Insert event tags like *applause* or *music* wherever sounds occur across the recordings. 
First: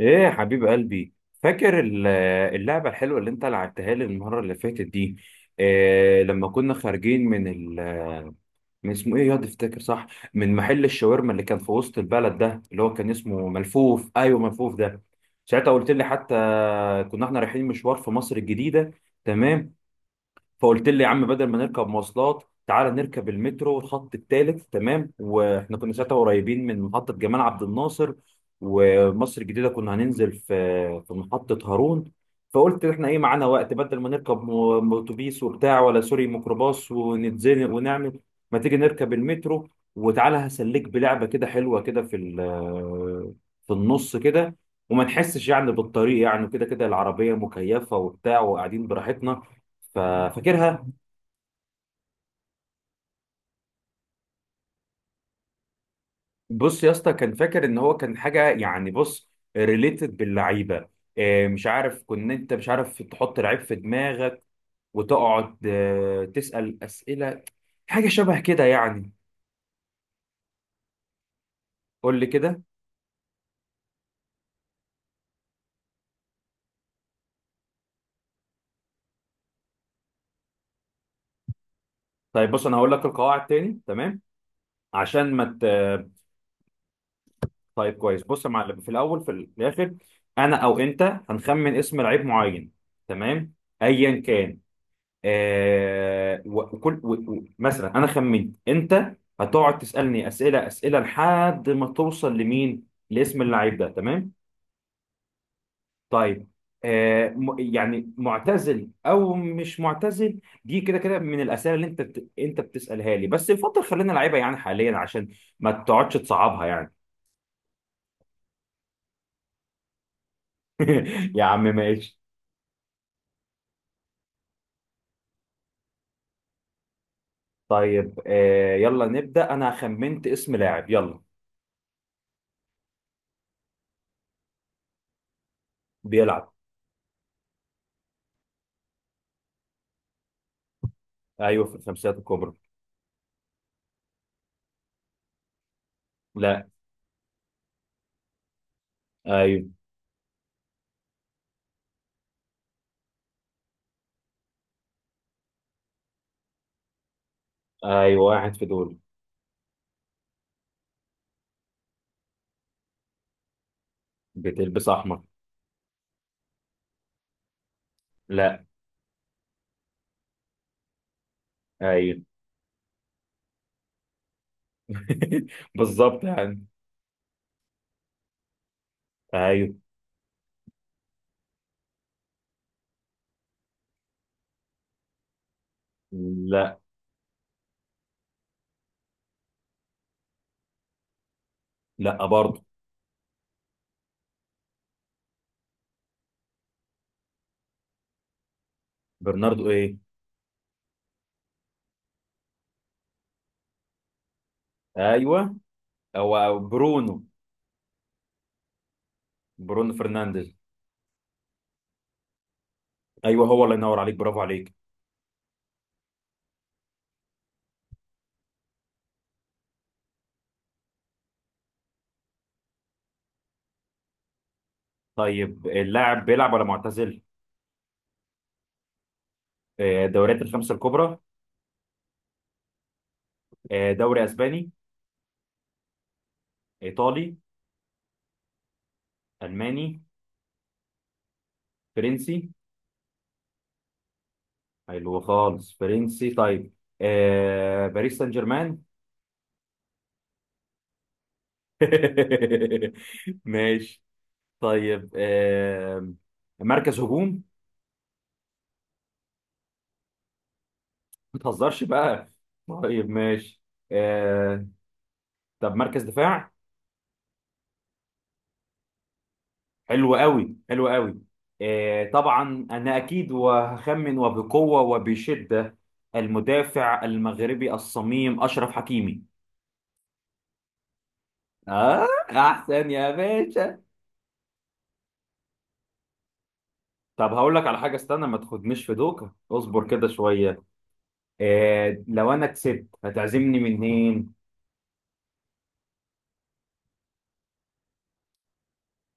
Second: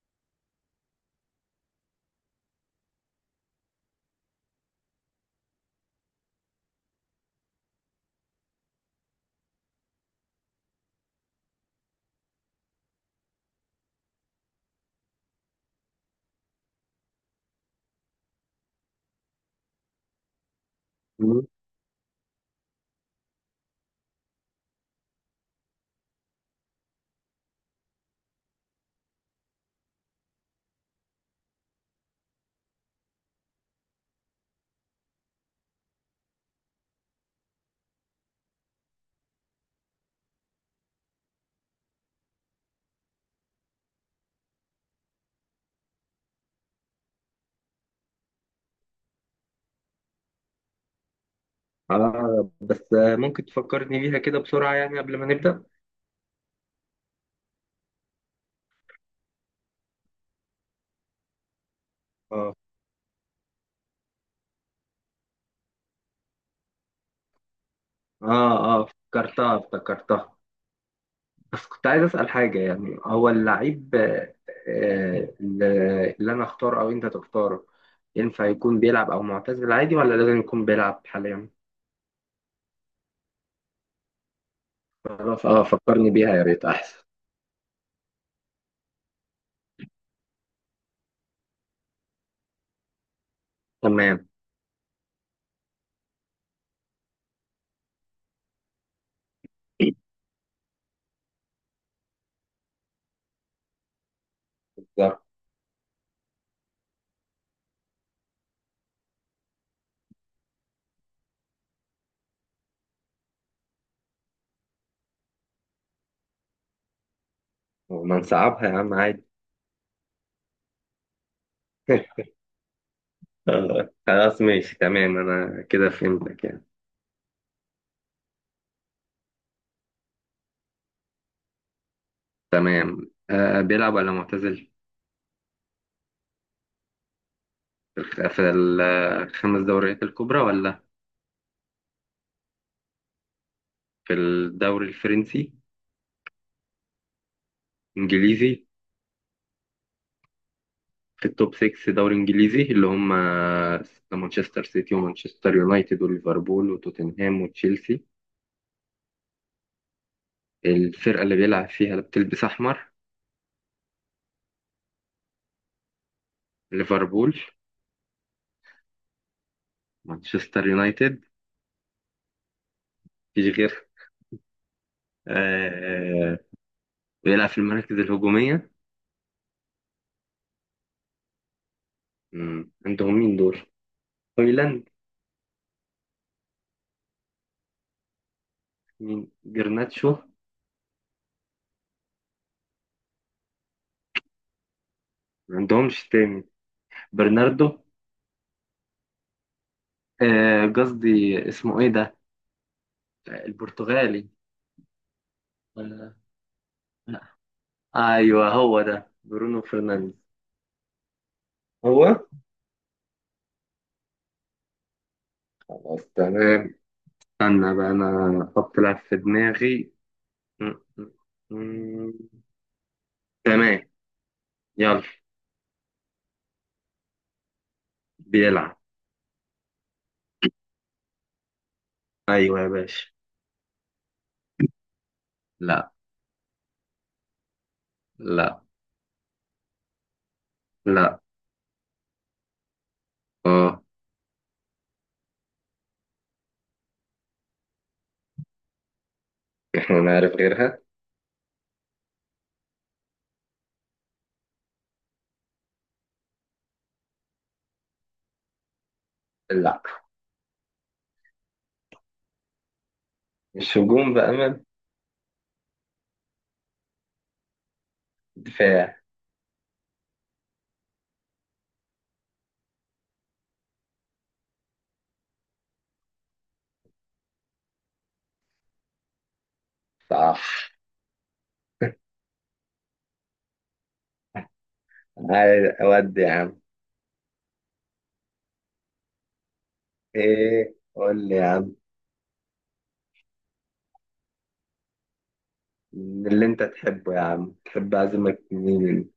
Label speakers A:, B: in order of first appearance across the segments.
A: ايه يا حبيب قلبي، فاكر اللعبة الحلوة اللي انت لعبتها لي المرة اللي فاتت دي؟ إيه لما كنا خارجين من من اسمه ايه يا تفتكر؟ صح، من محل الشاورما اللي كان في وسط البلد ده اللي هو كان اسمه ملفوف. ايوه، ملفوف ده. ساعتها قلت لي حتى كنا احنا رايحين مشوار في مصر الجديدة. تمام. فقلت لي يا عم، بدل
B: مم.
A: ما نركب مواصلات تعالى نركب المترو الخط الثالث، تمام، واحنا كنا ساعتها قريبين من محطة جمال عبد الناصر. ومصر الجديدة كنا هننزل في محطة هارون. فقلت احنا ايه معانا وقت، بدل ما نركب اتوبيس وبتاع، ولا سوري ميكروباص، ونتزنق ونعمل، ما تيجي نركب المترو وتعالى هسليك بلعبة كده حلوة كده في في النص كده، وما نحسش يعني بالطريق، يعني كده كده العربية مكيفة وبتاع وقاعدين براحتنا. ففاكرها؟
B: اه بس ممكن تفكرني بيها كده بسرعة يعني قبل ما نبدأ.
A: بص يا اسطى، كان فاكر ان هو كان حاجه يعني، بص، ريليتد باللعيبه. مش عارف، كنت انت
B: اه
A: مش عارف تحط لعيب في دماغك وتقعد تسال اسئله، حاجه شبه
B: اه
A: كده
B: اه
A: يعني.
B: افتكرتها افتكرتها. بس كنت عايز
A: قول لي
B: أسأل حاجة
A: كده.
B: يعني هو اللعيب اللي اللي انا اختاره او انت تختاره، ينفع يكون بيلعب او معتزل عادي ولا لازم يكون بيلعب حاليا؟
A: طيب بص، انا هقول لك القواعد تاني، تمام، عشان
B: خلاص
A: ما
B: اه فكرني بيها يا ريت احسن.
A: طيب كويس، بص يا معلم، في الاول في الاخر انا او انت هنخمن اسم لعيب معين، تمام، ايا
B: تمام.
A: كان. آه، وكل مثلا انا خمنت، انت هتقعد تسالني اسئله اسئله لحد ما توصل لمين، لاسم اللعيب ده، تمام.
B: بالظبط.
A: طيب آه، يعني معتزل او مش معتزل دي كده كده من الاسئله اللي انت انت بتسالها لي، بس يفضل خلينا لعيبه يعني حاليا، عشان ما تقعدش تصعبها يعني.
B: وما نصعبها يا عم عادي.
A: *laughs* يا عم ماشي.
B: *laughs* خلاص ماشي تمام انا كده فهمتك يعني.
A: طيب آه، يلا نبدا، انا خمنت اسم لاعب، يلا.
B: تمام، آه بيلعب ولا معتزل؟
A: بيلعب.
B: في الخمس دوريات الكبرى، ولا
A: ايوه في الخمسيات الكبرى.
B: في الدوري الفرنسي؟
A: لا.
B: انجليزي.
A: ايوه،
B: في التوب 6 دوري انجليزي اللي هم مانشستر سيتي ومانشستر يونايتد وليفربول وتوتنهام وتشيلسي.
A: ايوه واحد في دول.
B: الفرقة اللي بيلعب فيها اللي بتلبس احمر؟
A: بتلبس احمر.
B: ليفربول؟
A: لا.
B: مانشستر يونايتد.
A: ايوه.
B: مفيش غير.
A: *laughs* بالظبط
B: آه.
A: يعني.
B: بيلعب في المراكز الهجومية.
A: ايوه.
B: مم. عندهم مين دول؟ هويلاند؟
A: لا.
B: مين جرناتشو؟
A: لا برضه.
B: ما عندهمش تاني. برناردو.
A: برناردو ايه؟
B: قصدي اسمه ايه ده، البرتغالي.
A: ايوه.
B: آه،
A: هو برونو.
B: ايوه هو ده برونو
A: برونو
B: فرنانديز.
A: فرنانديز.
B: هو.
A: ايوه هو، الله ينور عليك، برافو عليك.
B: خلاص تمام. استنى بقى انا احط لاعب في دماغي. م- م- م- تمام. يلا.
A: طيب، اللاعب بيلعب ولا معتزل؟
B: بيلعب.
A: دوريات الخمسه الكبرى.
B: ايوه يا باشا.
A: دوري اسباني.
B: لا.
A: ايطالي.
B: لا.
A: الماني.
B: لا.
A: فرنسي.
B: اه.
A: حلو خالص، فرنسي. طيب باريس سان جيرمان.
B: احنا نعرف غيرها.
A: *laughs* ماشي. طيب آه، مركز هجوم.
B: لا.
A: ما تهزرش بقى. طيب ماشي.
B: مش هجوم بأمل.
A: آه، طب مركز دفاع.
B: دفاع.
A: حلو قوي حلو قوي. آه طبعا انا اكيد، وهخمن وبقوه وبشده، المدافع المغربي الصميم اشرف حكيمي.
B: صح.
A: اه احسن يا باشا.
B: هاي اودي يا عم.
A: طب هقول لك على حاجه، استنى ما تاخدنيش في دوكه، اصبر كده شويه.
B: ايه قول لي يا عم.
A: آه، لو انا كسبت هتعزمني منين؟
B: من اللي انت تحبه يا عم، تحب اعزمك مين؟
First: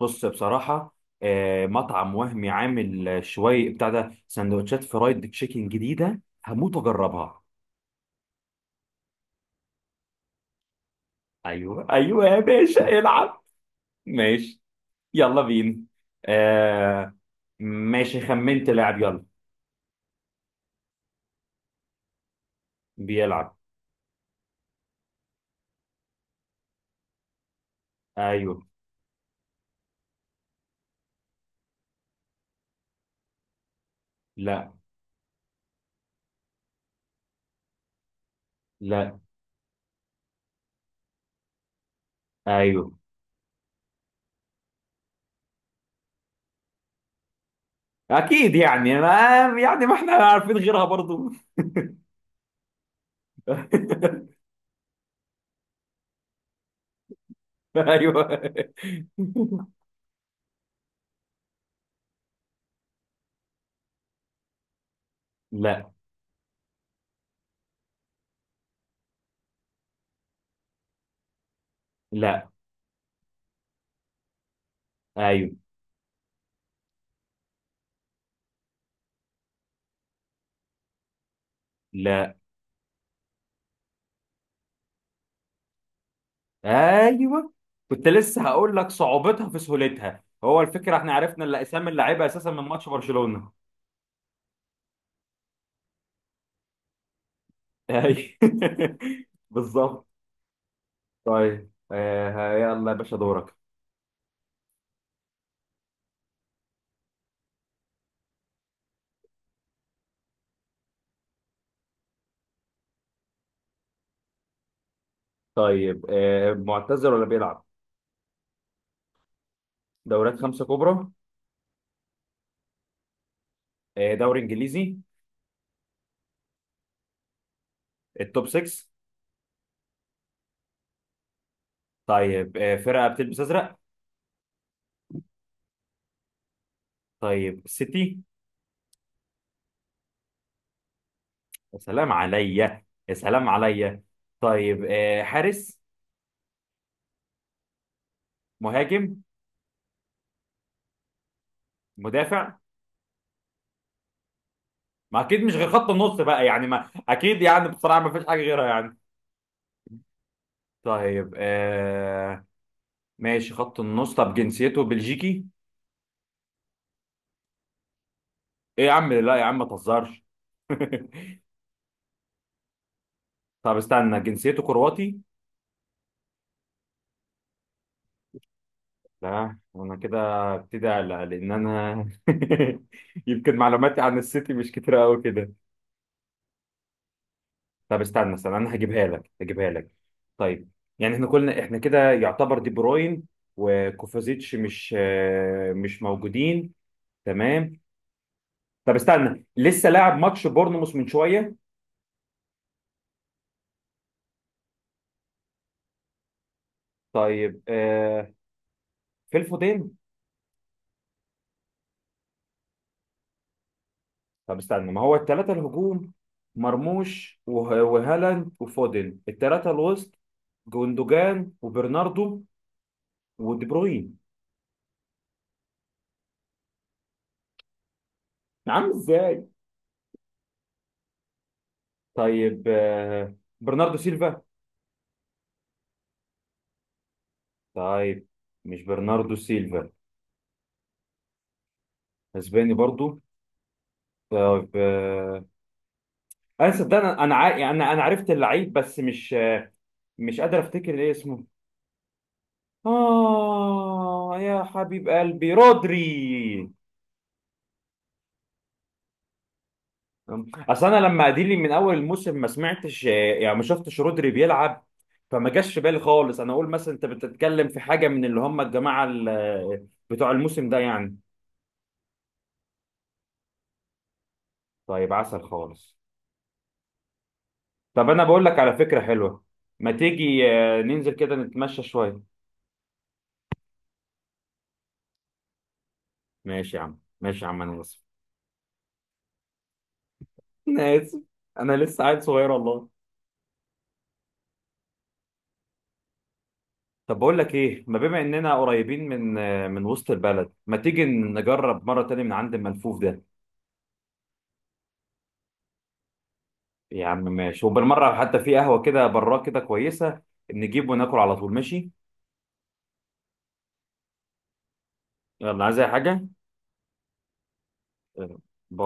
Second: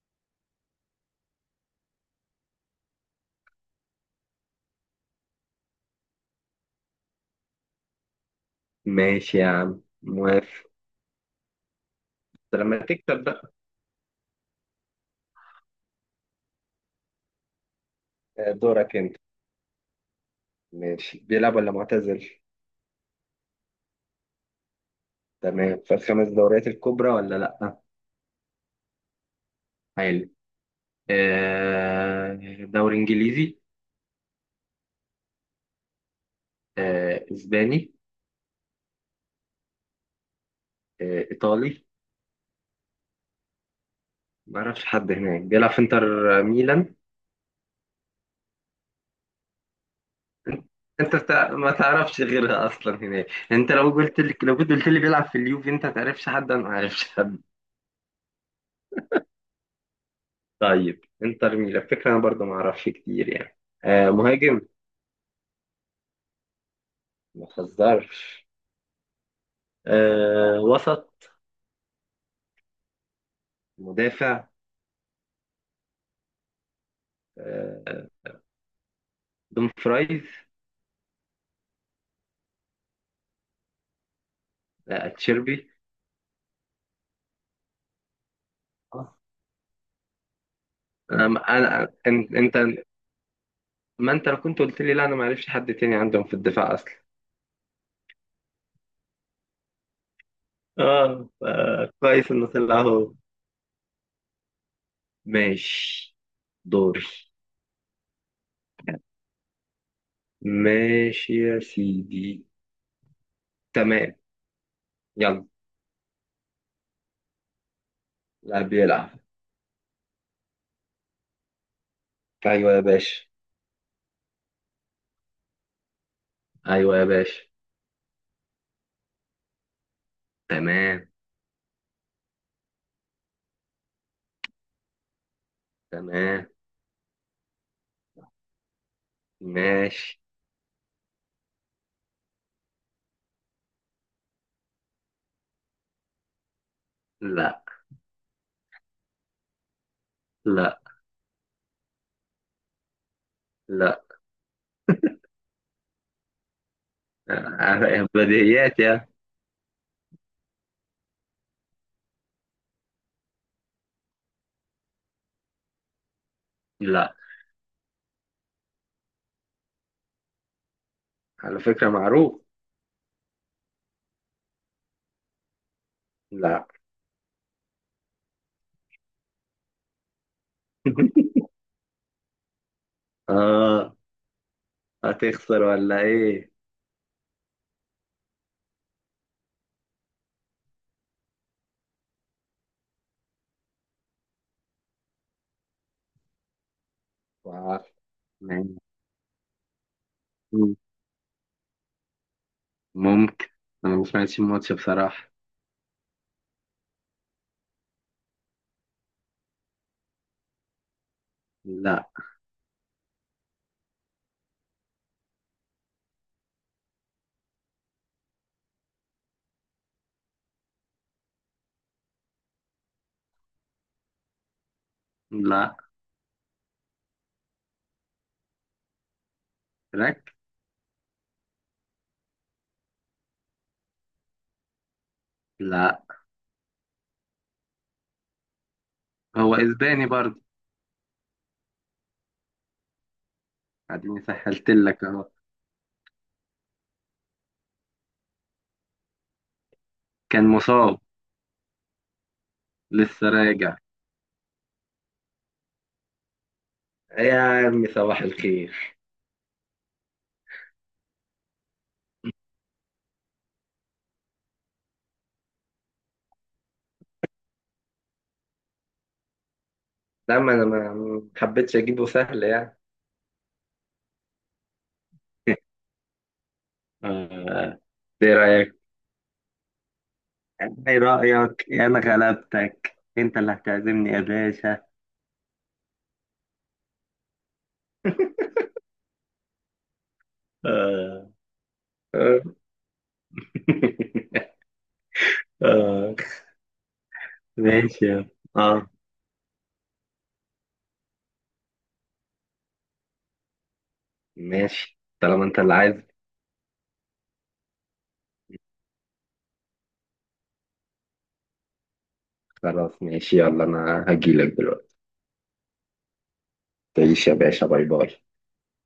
A: بص بصراحة، مطعم وهمي عامل شوية بتاع ده، سندوتشات فرايد تشيكن جديدة، هموت واجربها.
B: ماشي يا عم موافق.
A: ايوه ايوه يا
B: لما
A: باشا
B: تكسب
A: العب.
B: بقى.
A: ماشي يلا بينا. آه، ماشي خمنت
B: دورك
A: لاعب،
B: انت.
A: يلا.
B: ماشي بيلعب ولا معتزل؟
A: بيلعب.
B: تمام. في الخمس دوريات الكبرى ولا لا؟
A: ايوه.
B: حلو. آه، دوري انجليزي؟
A: لا.
B: اسباني؟
A: لا.
B: ايطالي؟
A: ايوه.
B: ما اعرفش حد هناك بيلعب في انتر ميلان.
A: اكيد يعني ما، يعني ما احنا عارفين غيرها برضو.
B: ما تعرفش غيرها اصلا هناك. انت لو قلت لي،
A: *laughs*
B: لو كنت قلت لي بيلعب في اليوفي، انت ما تعرفش حد، انا ما اعرفش حد.
A: ايوه.
B: طيب انتر ميلان فكره انا برضو ما اعرفش كتير يعني. آه مهاجم؟
A: لا.
B: ما تهزرش. آه وسط؟
A: لا.
B: مدافع.
A: ايوه.
B: آه، دون فرايز؟
A: لا.
B: تشيربي.
A: ايوه. كنت لسه هقول لك، صعوبتها في سهولتها هو الفكره، احنا عرفنا اللي اسامي اللعيبه اساسا
B: انت،
A: من ماتش برشلونه.
B: ما انت لو كنت قلت لي لا انا ما اعرفش حد تاني عندهم في الدفاع اصلا.
A: ايوه. *laughs* بالظبط.
B: اه
A: طيب
B: كويس انه
A: آه،
B: طلع
A: يلا يا
B: اهو.
A: باشا دورك.
B: ماشي. دوري. ماشي يا سيدي. تمام. يلا.
A: طيب آه، معتزل ولا بيلعب؟
B: لاعب بيلعب.
A: دوريات خمسه كبرى.
B: ايوه يا باشا.
A: آه دوري انجليزي.
B: ايوه يا باشا.
A: التوب 6.
B: تمام.
A: طيب آه، فرقه بتلبس ازرق.
B: تمام.
A: طيب سيتي.
B: ماشي.
A: يا سلام عليا يا سلام عليا. طيب آه، حارس.
B: لا.
A: مهاجم.
B: لا.
A: مدافع.
B: لا.
A: ما اكيد مش غير خط النص بقى يعني، ما اكيد يعني بصراحه ما فيش حاجه غيرها
B: بديهيات
A: يعني.
B: يا.
A: طيب آه، ماشي، خط النص. طب جنسيته بلجيكي؟
B: لا.
A: ايه يا عم، لا يا عم ما تهزرش. *laughs*
B: على فكرة معروف.
A: طب استنى، جنسيته كرواتي؟
B: لا.
A: لا انا كده ابتدي
B: *laughs*
A: على، لان انا. *laughs* يمكن
B: اه.
A: معلوماتي عن السيتي مش كتيره قوي كده.
B: هتخسر ولا ايه؟
A: طب استنى استنى، انا هجيبها لك هجيبها لك. طيب، يعني احنا كلنا احنا كده يعتبر دي بروين وكوفازيتش مش مش موجودين. تمام.
B: وعارف. يعني.
A: طب استنى، لسه لاعب ماتش بورنموث من شويه.
B: ممكن. انا ما سمعتش الماتش بصراحة.
A: طيب آه، في الفودين.
B: لا.
A: طب استنى، ما هو الثلاثه الهجوم مرموش وهالاند وفودن، الثلاثه الوسط جوندوجان وبرناردو ودي بروين.
B: لا.
A: عامل ازاي.
B: راك.
A: طيب آه، برناردو سيلفا.
B: لا.
A: طيب مش برناردو
B: هو
A: سيلفا.
B: اسباني برضه.
A: اسباني برضو.
B: اديني
A: طيب
B: سهلت لك اهو.
A: آه، انا صدقني، يعني انا عرفت اللعيب، بس مش مش
B: كان
A: قادر
B: مصاب.
A: افتكر ايه اسمه.
B: لسه راجع.
A: آه يا حبيب قلبي، رودري.
B: يا عمي صباح الخير.
A: أصل أنا لما أديلي من أول الموسم ما سمعتش، يعني ما شفتش رودري بيلعب، فما جاش في بالي خالص. أنا أقول مثلا أنت بتتكلم في حاجة من اللي هم الجماعة بتوع
B: لما انا
A: الموسم ده
B: ما
A: يعني.
B: ما حبيتش اجيبه سهل يعني.
A: طيب، عسل
B: *laughs*
A: خالص.
B: آه.
A: طب أنا
B: ايه
A: بقول لك على
B: رأيك؟
A: فكرة حلوة. ما تيجي
B: ايه
A: ننزل كده
B: رأيك؟
A: نتمشى
B: انا
A: شوية.
B: غلبتك، انت اللي هتعزمني يا باشا.
A: ماشي يا عم، ماشي يا عم، أنا آسف، أنا آسف.
B: آه.
A: أنا لسه عيل
B: *laughs*
A: صغير
B: آه.
A: والله.
B: آه.
A: طب بقول لك ايه، ما
B: ماشي
A: بما
B: يلا.
A: اننا
B: اه.
A: قريبين من وسط البلد، ما تيجي نجرب مره تانية من عند الملفوف ده.
B: ماشي طالما انت اللي عايز.
A: يا عم ماشي، وبالمره حتى في قهوه كده براه كده كويسه، نجيب وناكل على طول، ماشي.
B: خلاص ماشي يلا انا هجيلك دلوقتي.
A: يلا، عايز اي حاجه؟
B: تعيش يا باشا، باي باي.